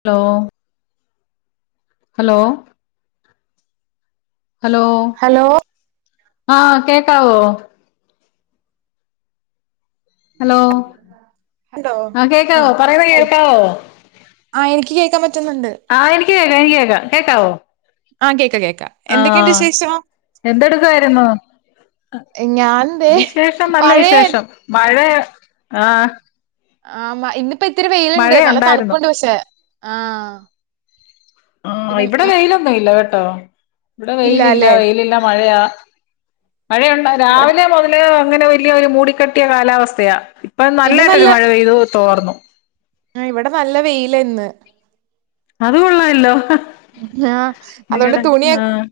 Hello hello hello hello ആഹ് കേക്കാവോ hello hello ആഹ് ആ കേക്കാവോ പറയുന്ന കേൾക്കാവോ ആ എനിക്ക് കേക്കാൻ പറ്റുന്നുണ്ട് ആഹ് എനിക്ക് കേക്കാം എനിക്ക് കേക്കാം കേക്കാവോ ആഹ് കേക്കാം കേക് ആഹ് എന്തെടുക്കുവാര്ന്നു ഞാൻ ദേ വിശേഷം നല്ല മഴയ വിശേഷം മഴയ ആഹ് ആ മ ഇന്ന് ഇപ്പ ഇത്തിരി വെയില്ണ്ട് നല്ല മഴയുണ്ടായിരുന്നു തണുപ്പുണ്ട് പക്ഷെ ആഹ് ആഹ് ഇവിടെ വെയിലൊന്നുവില്ല കേട്ട് ട്ടൊ ഇവിടെ വെയിലില്ല ഇല്ലല്ലേ വെയിലില്ല മഴയാ മഴയൊണ്ട് ഇവിടെ രാവിലെ മുതല് അങ്ങനെ വലിയൊരു മൂടിക്കെട്ടിയ കാലാവസ്ഥയ. പ്പം നല്ലായിട്ടൊരു മഴ പെയ്തു തോർന്നു. ആഹ് ഇവിടെ നല്ല വെയിലന്ന്. അത് കൊള്ളാല്ലോ ആഹ് അതുകൊണ്ട് നിങ്ങടെ തുണിയൊ ആഹ്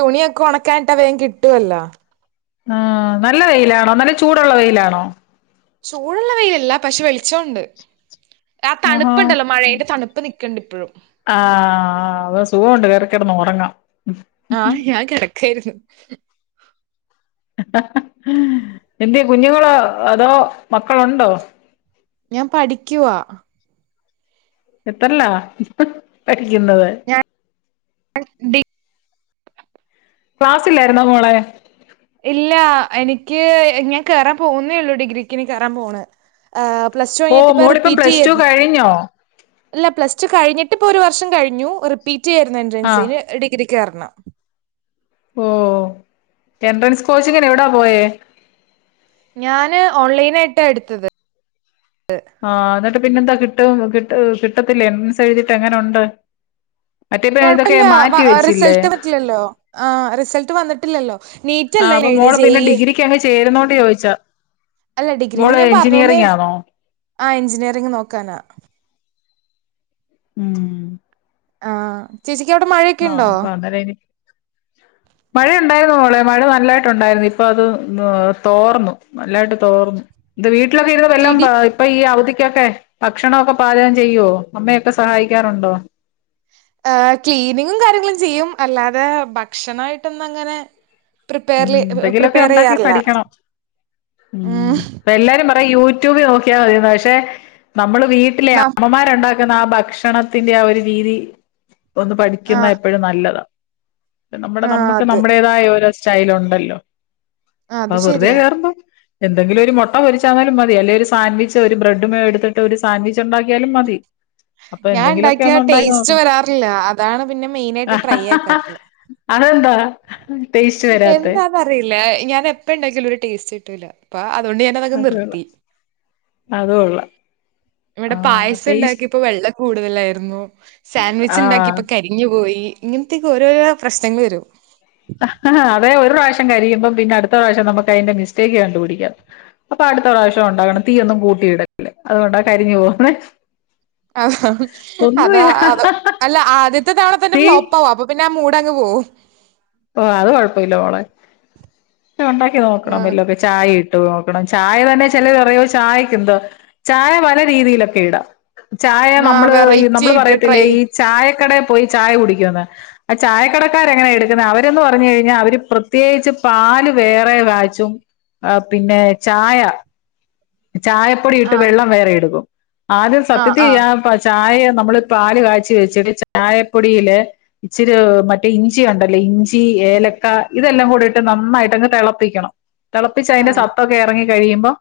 തുണിയൊക്കെ ഉണക്കാനിട്ട വേം കിട്ടുവല്ല ആഹ് നല്ല വെയിലാണോ നല്ല ചൂടൊള്ള വെയിലാണോ? ചൂടുള്ള വെയിലല്ല പശെ വെളിച്ചോണ്ട്. ആഹാ ഇപ്പോഴും ആഹ് അത സുഖണ്ട [unintelligible] ക്കെടന്നൊറങ്ങാം. ആഹ് ഞാൻ കിടക്കാര്ന്നു. എന്ത്യെ കുഞ്ഞുങ്ങളോ അതോ മക്കളൊണ്ടോ? ഞാൻ പഠിക്കുവാ. എത്രല്ലാ? പഠിക്കുന്നത് ഞാൻ [inaudible] ഡി ക്ലാസ്സ്‌ല്ലാരുന്നോ മോളെ? ഇല്ല എനിക്ക് ഞാൻ കേറാൻ പോവുന്നേള്ളൂ, ഡിഗ്ര‌ക്കിന് കേറാൻ പോണ്. പ്ലസ്ടു ഓ കഴിഞ്ഞിട്ട് ഇപ്പ മോളിപ്പം റിപ്പീറ്റ് പ്ലസ് ടു ചെയ്യാര്ന്നു, കഴിഞ്ഞോ ഇല്ല പ്ലസ് ടു കഴിഞ്ഞിട്ട് ഇപ്പൊ ഒരു വർഷം കഴിഞ്ഞു റിപ്പീ റ്റിയാരുന്നു എൻട്രൻസ് ആഹ് ഇനി ഡിഗ്രിക്ക് കേറണം ഓഹ്, എൻട്രൻസ് കോച്ചിങ്ങിനെവിടാ പോയെ ഞാന് ഓൺലൈനാ ട്ടടുത്തത്. ആഹ് എന്നിട്ട് പിന്നെന്താ കി കിട്ട കിട്ടും കിട്ടത്തില്ല എൻട്രൻസ് എഴുതിട്ട് എങ്ങനൊണ്ട്. കുഴപ്പ ഇല്ല റിസൾട്ട് വെച്ചില്ലല്ലോങ റിസൾട്ട് വന്നിട്ടില്ലല്ലോ നീറ്റ് ങ അല്ല ഞാൻ അപ്പംമോൾ എഴുതിയെ ജെ ഇപ്പം ഇന്ന് ഇ ഡിഗ്രിക്ക് അങ്ങ് ചേരുന്നോ ണ്ട് ചോദിച്ച അല്ല മോളെ എൻജിനീയറിങ് ആണോ? ആ എൻജിനീയറിങ് നോക്കാനാ. ഉം ങാചേച്ച? ക്ക് അവിടെ മഴയൊക്കെ ഉണ്ടോ? മഴയുണ്ടായിരുന്നു മോളെ, മഴ നല്ലതായിട്ടുണ്ടായിരുന്നു, ഇപ്പോ അത് ന്ന്തോർന്നു നല്ലതായിട്ട് തോർന്നു ഇത് വീ ട്ടിലൊക്കെ ഇരുന്നു വല്ലോ ഇടി പ ഇപ്പോൾ അവധിക്ക്. ക്കൊക്കെ ഭക്ഷണവൊക്കെ പാചകം ചെയ്യുവോ അമ്മയൊക്കെ സഹായിക്കാറോണ്ടോ ആഹ്‌ ക്ലിനിഗും കാര്യങ്ങളും ചെയ്യും അല്ലാതെ ഭക്ഷണവായിട്ടൊന്നും അങ്ങനെ മ്മ് പ്രിപ്പയർല് എന്തെങ്കിലുവോക്കെ പ്രിപ്പയർ ഒണ്ടാക്കി ചെയ്യാറില്ല പഠിക്കണം മ്മ് ഉം പ്പ എല്ലാരും യൂട്യൂബി നോക്കിയാമതിന് പഷേ നമ്മ വീട്ടിലെ ന അമ്മമാര് ഒണ്ടാ ന്ന ആ ഭക്ഷണത്തിന്റെ ആ ഒരു രീതി ഒന്നുപഠിക്കുന്ന ആഹ് എപ്പോഴും നല്ലതാ ഇപ്പോ നമ്മടെ ആഹ് നമ്മക്ക് അത് നമ്മടേതായ ഒ സ്റ്റൈൽ ഒണ്ടല്ലോ അത് വെറ്തെ കേറുമ്പം എന്തങ്കിലും ഒരു മൊട്ടപൊരിച്ചണേലും മതി അല്ലേ ഒരു സാൻവിച്ചോ ഒരു ബ്രെഡ്‌ മേയോ എടുത്തിട്ട് ഒരു സാൻവി ച്ചോണ്ടാക്കിയാലും മതി അപ്പൊ ഞാൻ എന്തങ്കിലുവോക്കെ ഉണ്ടാക്കിയ ഒന്ന് ഒണ്ടാക്കി ടേസ്റ്റ് നോക്കണം. വരാറില്ല അതാണ് പിന്നെ മെയിനായിട്ട് ട്രൈ അതെന്താ ടേസ്റ്റ് വരാത്തെ എന്താന്ന് അറില്ല ഞാനെപ്പ ഇണ്ടാക്കിയാലും ഒരു ടേസ്റ്റ് ട്ടൂല പ അ [unintelligible] അത് കൊള്ളാം നിർത്തി അത് കൊള്ളാം ആ വടെ ടേസ്റ്റ് പായസണ്ടാക്യപ്പം വെള്ളം കൂടുതലായിരുന്നു ആ സാൻവിച്ച്ണ്ടാക്ക്യപ്പം കരിഞ്ഞു പോയി ഇങ്ങൻത്തേക്ക ഓരോരോ പ്രശ്നങ്ങള് വരും വെ ഒരു പ്രാവശ്യം കരിയുമ്പം പിന്ന അട്ത്ത പ്രാവശ്യം നമുക്കയിന്റെ മിസ്റ്റേക്ക് കണ്ടുപിടിക്കാം അപ്പൊ അട്ത്ത പ്രാവശ്യം ഉണ്ടാകണം തീയൊന്നും കൂട്ടിയിടല്ല് അതുകൊണ്ടാ കരിഞ്ഞു പോകന്നേ അതാ അത്‌ അല്ല ആദ്യത്തെ തവണ തന്നെ തീ ഫ്ലോപ്പ് ആവ അപ്പൊ പിന്നെ ആ മൂ ഡങ്‌ പോവും ആ അത് കൊഴപ്പമില്ല മോളെ ഉണ്ടാക്കി നോക്കണം ആഹ് വല്ലൊക്കെ ചായേം ട്ട് നോക്കണം ചായ തന്നെ ചിലര് പറയും ചായക്കെന്തോ ചായ പല രീതിയിലൊക്കെ ഇടാം ചായ ആഹ് നമ്മള് ഈ വെറൈറ്റി നമ്മള് ആയിട്ട് ട്രൈ പറയത്തില്ലേ ഈ ചായ കടെ പോയ് ചായ കുടിക്കൊന്ന് അ ചായ കടക്കാരെങ്ങനെ ഇട് അവരെന്ന് പറഞ്ഞു കഴിഞ്ഞ അവര് പ്രത്യകിച് പാല് വേറെ കാച്ചും അ പിന്നെ ചായ ചായപ്പൊടി ഇട്ട് ആഹ് വെള്ളം വേറെ എടുക്കും ആദ്യം ആഹ് സത്യത്തി ആഹ് ആ ചായ ആയെ നമ്മള് പാൽ കാച്ചി വെച്ചിട്ട് ചായപ്പൊടിയില് ഇച്ചിരി മറ്റേ ഇഞ്ചിയൊണ്ടല്ലോ ഇഞ്ചി, ഏലക്ക ഇതെല്ലാം കൂടെയിട്ട് നന്നായിട്ടങ്ങ് തെളപ്പിക്കണം തെളപ്പിച്ചയിന്റ ആഹ് സത്തൊക്കെ എറങ്ങി കഴിയുമ്പം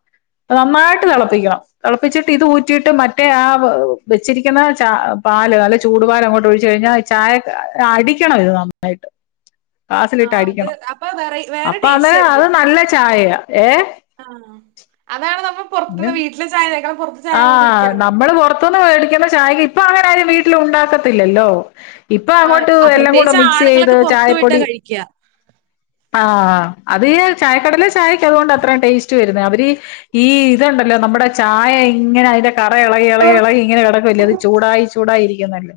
നന്നായിട്ട് തളപ്പിക്കണം. തിളപ്പിച്ചിട്ട് ഇത് ഊറ്റിയിട്ട് മറ്റേ ആ വെ വെച്ചിരിക്കിന്ന ചാ പാല് നല്ല ചൂട് പാലങ്ങോട് ഒഴിച്ച് കഴിഞ്ഞാ ഈ ചായക്ക് അടിക്കണം ഇത് നന്നായിട്ട് ഗ്ലാസിലിട്ട് ആഹ് അത് അടിക്കണം. അപ്പൊ വേറെ വേറെ അപ്പൊ അത് അത് നല്ല ചായയാ ഏ ആ അതാണ് നമു പ്പ പൊറത്തിന്ന് വീട്ടിലെ ചായകയിക്കണം ആ നമ്മള് പൊറത്തുന്ന് വേടി ക്കിന്ന ചായ കി ഇപ്പങ്ങനാരും വീട്ടില് ഉണ്ടാക്കത്തില്ലല്ലോ ഇപ്പൊ അങ്ങോട്ട്‌ ആഹ് എല്ലാം കൂടെ പ്രത്യേകിച്ച് മിക്സെയ്ത് ആണുങ്ങളൊക്കെ പുറത്തു പോയിട്ടാ ചായപ്പൊടി കഴിക്കുക ആ അത് യെ ചായക്കടലെ ചായക്കുള്ളോണ്ട ഇത്രയും ടേസ്റ്റ് വരുന്നേ. അവരീ ഈ ഇതുണ്ടല്ലോ നമ്മുടെ ചായയി ഇങ്ങനെ ആയതെ കറ എളകി എളകി ഉം എളകിയിങ്ങനെ കെടക്കുവല്ലേ. അത് ചൂടായി ചൂടായിരിക്കുന്നല്ലേ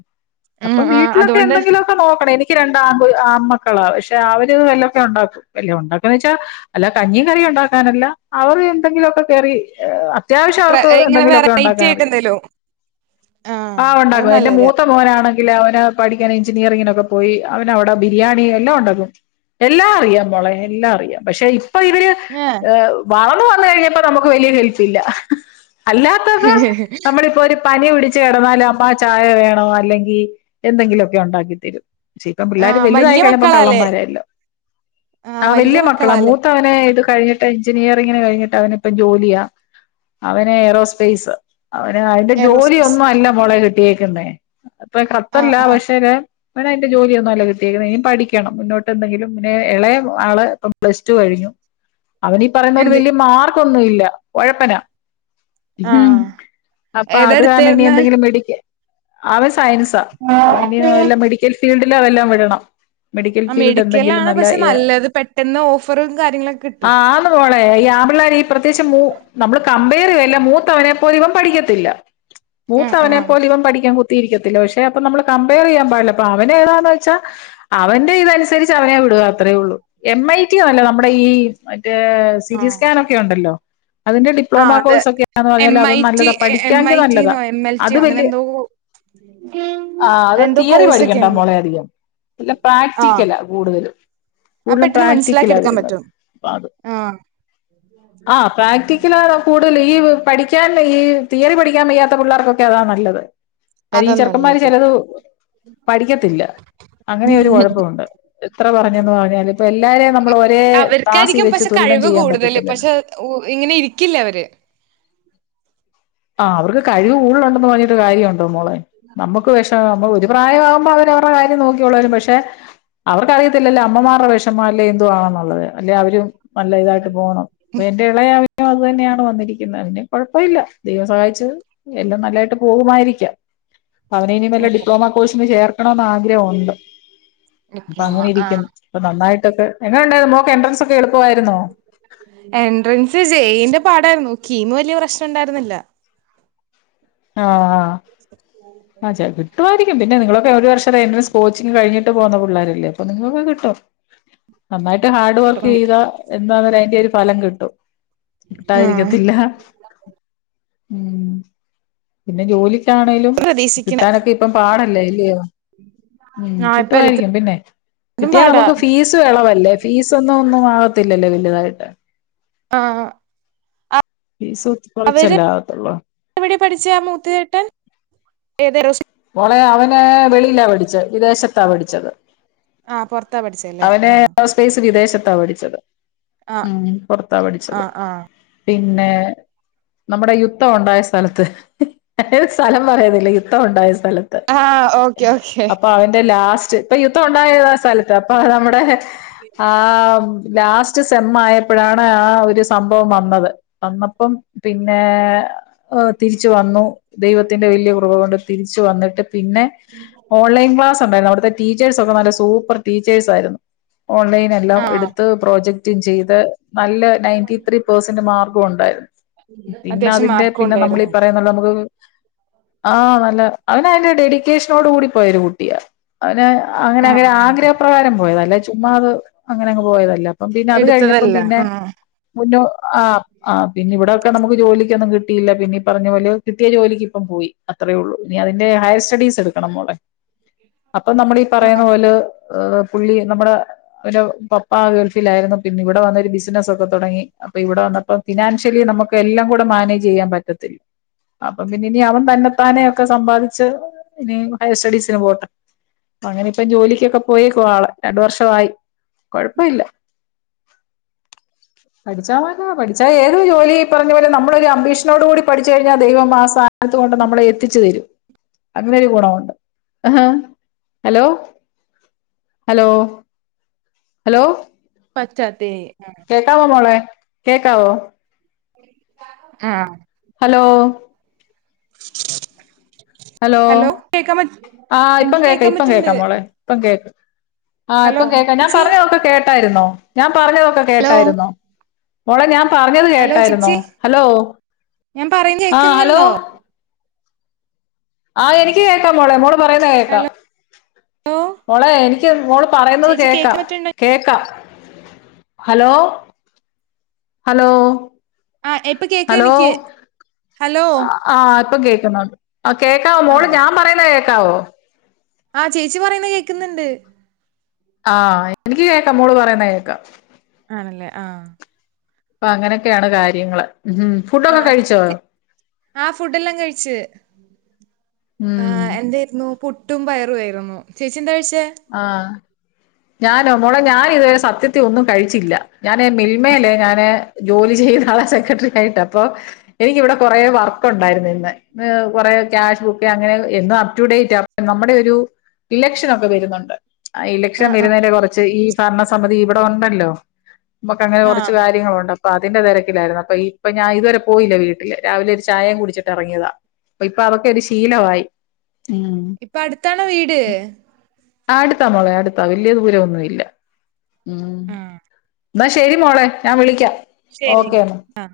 അപ്പം ആഹ് വീട്ടിലൊക്കെ അതുകൊണ്ട് എന്തെങ്കിലൊക്കെ നോക്കണം. എനി ക്ക്‌ രണ്ട് ആൺപു ആൺമക്കളാ പക്ഷെ അവര് വല്ലൊക്കെ ഒണ്ടാക്കും. വല്ലൊം ഉണ്ടാക്കൊന്നോയിച്ചാല് വല്ല കഞ്ഞിയും കറിയും ഉണ്ടാക്കാനല്ല. അവര് എന്തെങ്കിലൊക്കെ കേറി ഏ ആ അത്യാവശ്യം അവർ ഏ ഇങ്ങനെ വെറൈറ്റി ആയിട്ട് എന്തേലും. ആ അത് നല്ലൊരു കാ അഖിലൊ ഓനോ പഠിക്കാൻ എഞ്ചിനീയറിംഗിനൊക്ക പോയി അവന് അവിടെ ബിരിയാണി എല്ലാ ഒണ്ടാക്കും. എല്ലാം അറിയാം മോളെ എല്ലാ വയ്യ പക്ഷെ ഇപ്പൊ ഇവര് ഏഹ് വാ പ്പം വന്ന് കഴിഞ്ഞപ്പോ നമ്മക്ക് വല്ല്യാ ഹെല്പില്ല അല്ലാത്തപ്പോ നമ്മളിപ്പോ ഒരു പനി പിടിച്ചു കെടന്നാലും അമ്മ ചായ വേണോ അല്ലെങ്കി എന്തെങ്കിലുമൊക്കെ ഒണ്ടാക്കി തരും പക്ഷെ ഇപ്പം പിള്ളേർ ആഹ് വലുതായി വല്യ കഴിഞ്ഞപ്പോ മക്കളാല്ലേ കള്ളന്മാര എല്ലാം. ആ ആഹ് വല്യ വലിയ മക്കളാ മക്കളാല്ലേ മൂത്തവനെ ഇത് കഴിഞ്ഞിട്ട് എഞ്ചിനീയറിംഗിന് കഴിഞ്ഞിട്ട് അവനിപ്പോ ജോലിയാ അവന് ഏറോസ്പൈസാ അവന് അതിന്റെ എയറോസ്പേസ് ജോലിയൊന്നും അല്ല മോള കി കേക്കണ്ടേ ഇപ്പം ആഹ് ഖത്തറിലാ ആഹ് പക്ഷേരെ അവന് അതിന്റെ ജോലിയൊന്നും അല്ല കിട്ടിയെക്കുന്നേ ഇനി പഠിക്കണം മുന്നോട്ട് എന്തെങ്കിലും പിന്നെ ഇളയ ആള് ഇപ്പ പ്ലസ് ടു കഴിഞ്ഞു അവന് ഈ പറയുന്ന പോലെ എന്ത് വലിയ മാർ ക്കൊന്നും ഇല്ല ഒഴപ്പനാ മ് ആഹ് അപ്പ ഏതാ അത് കാരണം ഇനി എടുത്തായിരുന്നെ എന്തെങ്കിലും മേടിക്ക് അവന് സയൻസാ ആ ഇനി ആഹ് വല്ല മെഡിക്കല് ഫീല്‍ഡിലോ വല്ലം വിടണം മെഡിക്കൽ ആഹ് ഫീൽഡ് എന്തെങ്കിലും മെഡിക്കലാണ് നല്ല പക്ഷെ യ നല്ലത് പെട്ടെന്ന് ഓഫറും കാര്യങ്ങളൊക്കെ ആ കിട്ടും ആന്ന് മോളെ ഈ ആ പിള്ളേരെ ഈപ് പ്രത്യേകിച്ച് മു നമ്മള് ക കമ്പയറല്ല മൂത്തവനെ പോലെ ഇവൻ പഠിക്കത്തില്ല ആഹ് മൂത്തവനെ ആഹ് പോല ഇവൻ പഠിക്കാൻ കുത്--' ത്തിരിക്കത്തില്ല പക്ഷെ അപ്പൊ നമ്മൾ കമ്പയർ ചെയ്യാൻ പാടില്ല അപ്പൊ അവന് ഏതാന്ന് വെച്ചാൽ അവന്റെ ഇതനുസരിച്ച് അവനെ വിടുക അത്രേ ഉള്ളൂ എം ഐ ടിന്നല്ല നമ്മുടെ ഈ മറ്റ് മറ്റെ സിറ്റി ആഹ് സ്കാൻ ഒക്കെ ഉണ്ടല്ലോ അതിന് ഡിപ്ലോമ ആഹ് അതെ കോഴ്സ് ഒക്കെയാന്ന് എം പറഞ്ഞാൽ അത് ഐ ടി നല്ലതാ എം പഠിക്കാങ്കിൽ ഐ നല്ലതാ ടിന്നോ എം എൽ അത് ടിയോ അങ്ങനെ വലിയ എന്തോ ആ അത് എന്തോ തിയറി കോഴ്സ് ഒക്കെ പഠിക്കണ്ട ഉണ്ട് മോളെ അധികം ഇല്ല ആഹ് പ്രാക്ടിക്കലാ കൂടുതലും അത് കൂടുതലും പെട്ടെന്ന് മനസ്സിലാക്കി എടുക്കാൻ പ്രാക്ടിക്കലവരുന്നത് പറ്റും അ അത് ആഹ് ആഹ് പ്രാക്ടിക്കല കൂടുതൽ ഈ പഠിക്കാൻ ഈ തിയറി പഠിക്കാൻ വയ്യാത്ത പിള്ളേർക്കൊക്കെ അതാ നല്ലത് ഈ അതാ ചെറുക്കന്മാര് നല്ലത് ചിലത് പഠിക്കത്തില്ല അങ്ങനെ ഒരു കുഴപ്പമുണ്ട് എത്ര പറഞ്ഞന്ന് പറഞ്ഞാലും ഇപ്പൊ എല്ലാരെയും നമ്മൾ ഒരേ ത്രാസ് അവർക്കായിരിക്കും വെച്ച് പക്ഷെ തുലനം കഴിവ് ചെയ്യാൻ കൂടുതല് പറ്റത്തില്ലല്ലോ പക്ഷെ ഉ- ഇങ്ങനെ ഇരിക്കില്ല അവര് ആഹ് അവർക്ക് കഴിവ് കൂടലുണ്ടെന്ന് പറഞ്ഞട്ട് കാര്യണ്ട പോ മോളെ നമ്മുക്ക് വിഷമ്മം ഒരു പ്രായമാവുമ്പോ അവര അവരുടെ കാര്യം നോക്കിവളരും പക്ഷെ അവർക്കറിയത്തില്ലല്ലേ അമ്മമാർടെ വിഷമം അല്ലേ എന്തവാണെന്നുള്ളത് അല്ലെ അവരും നല്ല ഇതായിട്ട് പോണം എന്റെ ഇളയവൻ അത് തന്നെയാണ് വന്നിരിക്കുന്ന പിന്നെ കൊഴപ്പയില്ല ദൈവം സഹായിച്ച് എല്ലാം നല്ലായിട്ട് പോകുമായിരിക്കാം അവനെ ഇനി വല്ല ഉം. ഡിപ്ലോമ കോഴ്സിന് ചേർ ട്ടണോന്ന് ആഗ്രഹമുണ്ട് ഇപ്പ ഡിപ്ലോമ അങ്ങനെ ഇരിക്കും ആഹ് ഇപ്പ നന്നായിട്ട് തൊക്കെ എങ്ങനെ ഉണ്ടായിരുന്നു മോക്ക് എന്‍ട്രന്‍സ് എൻട്രൻസ് ജേയിന്റെ പാടായിരുന്നു കീമ് വലിയ പ്രശ്നം ഉണ്ടായിരുന്നില്ല ആഹ് ആ ചെല കിട്ടുമയിരിക്കും പിന്നെ നിങ്ങള് ഒരു വർഷം എന്‍ട്രന്‍സ് കോച്ചിങ് കഴിഞ്ഞിട്ട് പോന്ന പിള്ളാരല്ലേ അപ്പൊ നിങ്ങക്ക് കിട്ടും നന്നായിട്ട് ഹാർഡ് വർക്ക് ചെയ്താ എൻ [unintelligible] അതിൻ്റെ ഒരു ഫലം കിട്ടും ആഹ് ണ്ടായിരിക്കത്തില്ല ഉം പിന്നെ ജോലിക്കാണേലും പ്രതീക്ഷിക്കണ് കിട്ടാനൊക്കെ ഇപ്പം പാടല്ലേ യൊ [unintelligible] ഉം ആഹ് ഇപ്പൊ കാട്ടുമായിരിക്കും എല്ലാത്തിനും പിന്നെ കിട്ടിയാൽ പാടാ നമ്മക്ക് ഫീസും എളവല്ലേ ഫീസൊന്നും ഒന്നും ആക ല്ലല്ലോ വല്ല്യതായിട്ട് ആഹ് അത് ഫീസ് അവര് കുറച്ചല്ലേ ആകത്തുള്ളൂ [unintelligible] പഠിച്ചയ മൂത്ത ചേട്ടൻ [unintelligible] മോളെ അവന് വെളിയില പഠിച്ചേ വിദേശതാ പഠിച്ചത് ആഹ് പുറത്താ പഠിച്ചല്ലേ അവനെ ആഹ് സ്പേയിസ് വിദേശത് ത പഠിച്ചത് ആഹ് ഉം പുറത്താ പഠിച്ചത് ആഹ് ആഹ് പിന്നെ നമ്മുടെ യുദ്ധം ഉണ്ടായ സ്ഥലത്ത് ഏത് സ്ഥലം പറയുന്നില്ല യുദ്ധം ഉണ്ടായി ലത്ത് ആഹ് ഓക്കെ ഓക്കെ അപ്പൊ അതിൻ്റെ ലാസ് ഇപ്പൊ യുദ്ധം ഉണ്ടായ സ്ഥലത്ത് അപ്പൊ നമ്മുടെ ആ ലാസ് സെമ്മ് ആയപ്പോഴാണ് ആ ഒരു സംഭവം വന്നത് വന്നപ്പോ പിന്നെ ഏ തിരിച്ച് വന്നു ദൈവത്തിൻ്റെ വലിയ കൃപ ക്കൊണ്ട് തിരി വന്നിട്ട് പിന്നെ ഓൺലൈൻ ക്ലാസ് ണ്ടായിരുന്നു അവിടുത്തെ ടീച്ചേഴ്സ് ഒക്കെ നല്ല സൂപ്പർ ടീച്ചേഴ്സ് ആയിരുന്നു ഓൺലൈൻ എല്ലാം ആഹ് എടുത്ത് പ്രൊജക് റ്റു ഉം ചെയ്ത് നല്ല നയൻറ്റിത്ത്രി പേഴ്സെൻ്റേജ് മാർക്കും ഉണ്ടായിരുന്നു പിന്നെ അത്യാവശ്യം അതിൻ്റെ മാർക്കും പിന്നെ നമ്മള് ഉണ്ടായിരുന്നു പറയുന്ന പോലെ നമുക്ക് ആ നല്ല അവൻ അയിൻ്റെ ഡെഡിക്കേഷൻ ഓടു കൂടി പോയൊരു കുട്ടിയാ അവന് അങ്ങനെ അങ്ങനെ ആഹ് ആഗ്രഹ പ്രകാരം പോയതാ അല്ലാതെ ചുമ്മത് അങ്ങനെ അങ്ങ് പോയതല്ല അപ്പം പിന്നെ അത് കഴിഞ്ഞപ്പോ എടുത്തതല്ല പിന്നെ ആഹ് മുന്നു ആ ആ പിന്നെ ഇവിടെ കിടന്നു നമുക്ക് ജോലിക്കൊന്നും കിട്ടില്ല പിന്നെ ഈ പറഞ്ഞ പോലെ കിട്ടിയ ജോലിക്ക് ഇപ്പം പോയി അത്ര ഉള്ളു നി അതിന്റെ ഹയർ സെറ്റടിസ് എടുക്കണം മോളെ അപ്പോ നമ്മള് ഈ ആഹ് പറയുന്നത് ഓല് ആ പുളി നമ്മുടെ ഒരു പപ്പ ഗൾഫിൽ ആയിരുന്നു പിന്നി ഇവിടെ വന്ന് ഒരു ബിസ്നസ് തുടങ്ങി അപ്പോ ഇവിടെ വന്നപ്പോ ഫിനാൻഷലി നമ്മുക്ക് എല്ലാം കുടി മാനേജ് ചെയ്യാൻ പറ്റത്തില്ല അപ്പോ പിന്നെ ഇനി അവൻ തന്ന തനെ ഒക്കെ സാമ്പദിച്ച് ഇനി ഹെയർസ്റ്റഡീസ്ന് പോട്ടെ അങ്ങനെ ഇപ്പോ ജോലിക്ക് ഒക്കെ പോയി കു ആ ആൾ രണ്ട് വർഷം ആയി കുഴപ്പം ഇല്ല പഠിച്ച [unintelligible] എത് ജോലി പറഞ്ഞ പോലെ നമ്മൾ അമ്പിഷൻ ഓട് കൂടി പഠിച്ച് കഴിഞ്ഞാൽ ദൈവം ആസ്ഥനത്ത് കൊണ്ട് നമ്മളെ എത്തി ച്ച് തരും അങ്ങനെ ഒരു ഗുണം ഉണ്ട് ഹലോ ഹലോ ഹലോ പറ്റ തെയ് കേക്കാവോ മോളെ കേക്കാവോ ആ ഹലോ [inaudible] ഹലോ കേക്കാൻ പറ്റ ആ ഇപ്പ എനിക്ക് കേക്ക കേക്കാൻ ഇപ്പോ പറ്റ്ണ്ട് കേൾക്കാൻ മോളെ ആ ഇപ്പൊ ഹലോ കേൾക്കാം ഞാൻ ചേച്ചി പറഞ്ഞതൊക്കെ കേട്ടായിരുന്നോ ഞാൻ പറഞ്ഞത് ഹലോ കേട്ടായിരുന്നോ മോളെ ഞാൻ പറഞ്ഞത് ഹലോ കേട്ടായിരുന്നോ ചേച്ചി ഞാൻ പറയുന്ന ആ ഹലോ കേക്കുന്നുണ്ടോ എനിക്ക് കേൾക്കാൻ മോളെ മോള് പറയുന്നത് കേൾക്കാം ഹലോ മോളെ എനിക്ക് മോള് പറയുന്നത് ചേച്ചി കേക്കാൻ പറ്റ്ണ്ടോ കേൾക്കാം ഹലോ ഹലോ ആഹ് ഇപ്പൊ കേക്ക ഹലോ എനിക്ക് ഹലോ ആ ഇപ്പോ കേൾക്കുന്നുണ്ട് ആ കേക്കാം മോള് ആഹ് ഞാൻ പറയുന്നത് കേൾ ക്കാവോ ആഹ് ചേച്ചി പറയുന്ന കേക്കുന്നുണ്ട് ആഹ് എനിക്ക് കേക്കാം മോള് പറയുന്ന കേക്കാം ആണല്ലേ ആഹ് അപ്പൊ അങ്ങനൊക്കെയാണ് കാര്യങ്ങള് ഉം ആ ഫുഡൊക്കെ കഴിച്ചോ ആ ഫുഡ് എല്ലാം കഴിച്ച് ആ ഉം എന്തായിരുന്നു ഫു പുട്ടും പയറുയായിരുന്നു ചേച്ചി എന്താ കഴിച്ച് ആഹ് ഞാനോ മോള് ഞാൻ ഇതുവരെ സത്യത്തി ഒന്നും കഴിച്ചില്ല ഞാന് മിൽമല്ലേ ഞാന് ജോലി ചെയ്ത ആള സെക്രട്ടറി ആയിട്ട് അപ്പൊ എനിക്കിവിടെ കൊറെേ വർക്ക് ഉണ്ടായിരുന്നു ഇന്ന് കൊറെ ക്യാഷ് ബുക്ക് അങ്ങനെ എന്നും അപ്റ്റടു ഡേറ്റ് അപ്പ നമ്മുടെ ഒരു ഇലക്ഷൻ ഒക്കെ വരുന്നുണ്ട് ഇലക്ഷൻ ആഹ് ആഹ് വരുന്നന്റെ കുറച്ച് ഈ ഭരണസമിതി ഇവിടെ ഉണ്ടല്ലോ നമക്ക് അങ്ങനെ കുറച്ച് ആഹ് കാര്യങ്ങളും ഉണ്ട് അപ്പൊ അതിന്റെ തിരക്കിലായിരുന്നു അപ്പൊ ഇപ്പൊ ഞാൻ ഇതുവരെ പോയില്ല വീട്ടില് രാവിലെ ഒരു ചായേം കുടിച്ചിട്ട് ഇറങ്ങിയതാ അപ്പ ഇപ്പൊ അതൊക്കെ ഒരു ശീലമായി ഉം ഇപ്പൊ അടുത്താണോ വീട് അടുത്താ മോളെ അടുത്താ വലിയ ദൂരം ഒന്നുമില്ല ഉം എന്നാ ശരി മോളെ ഞാൻ വിളിക്കാം ശരി ഓക്കെ എന്നാ ആ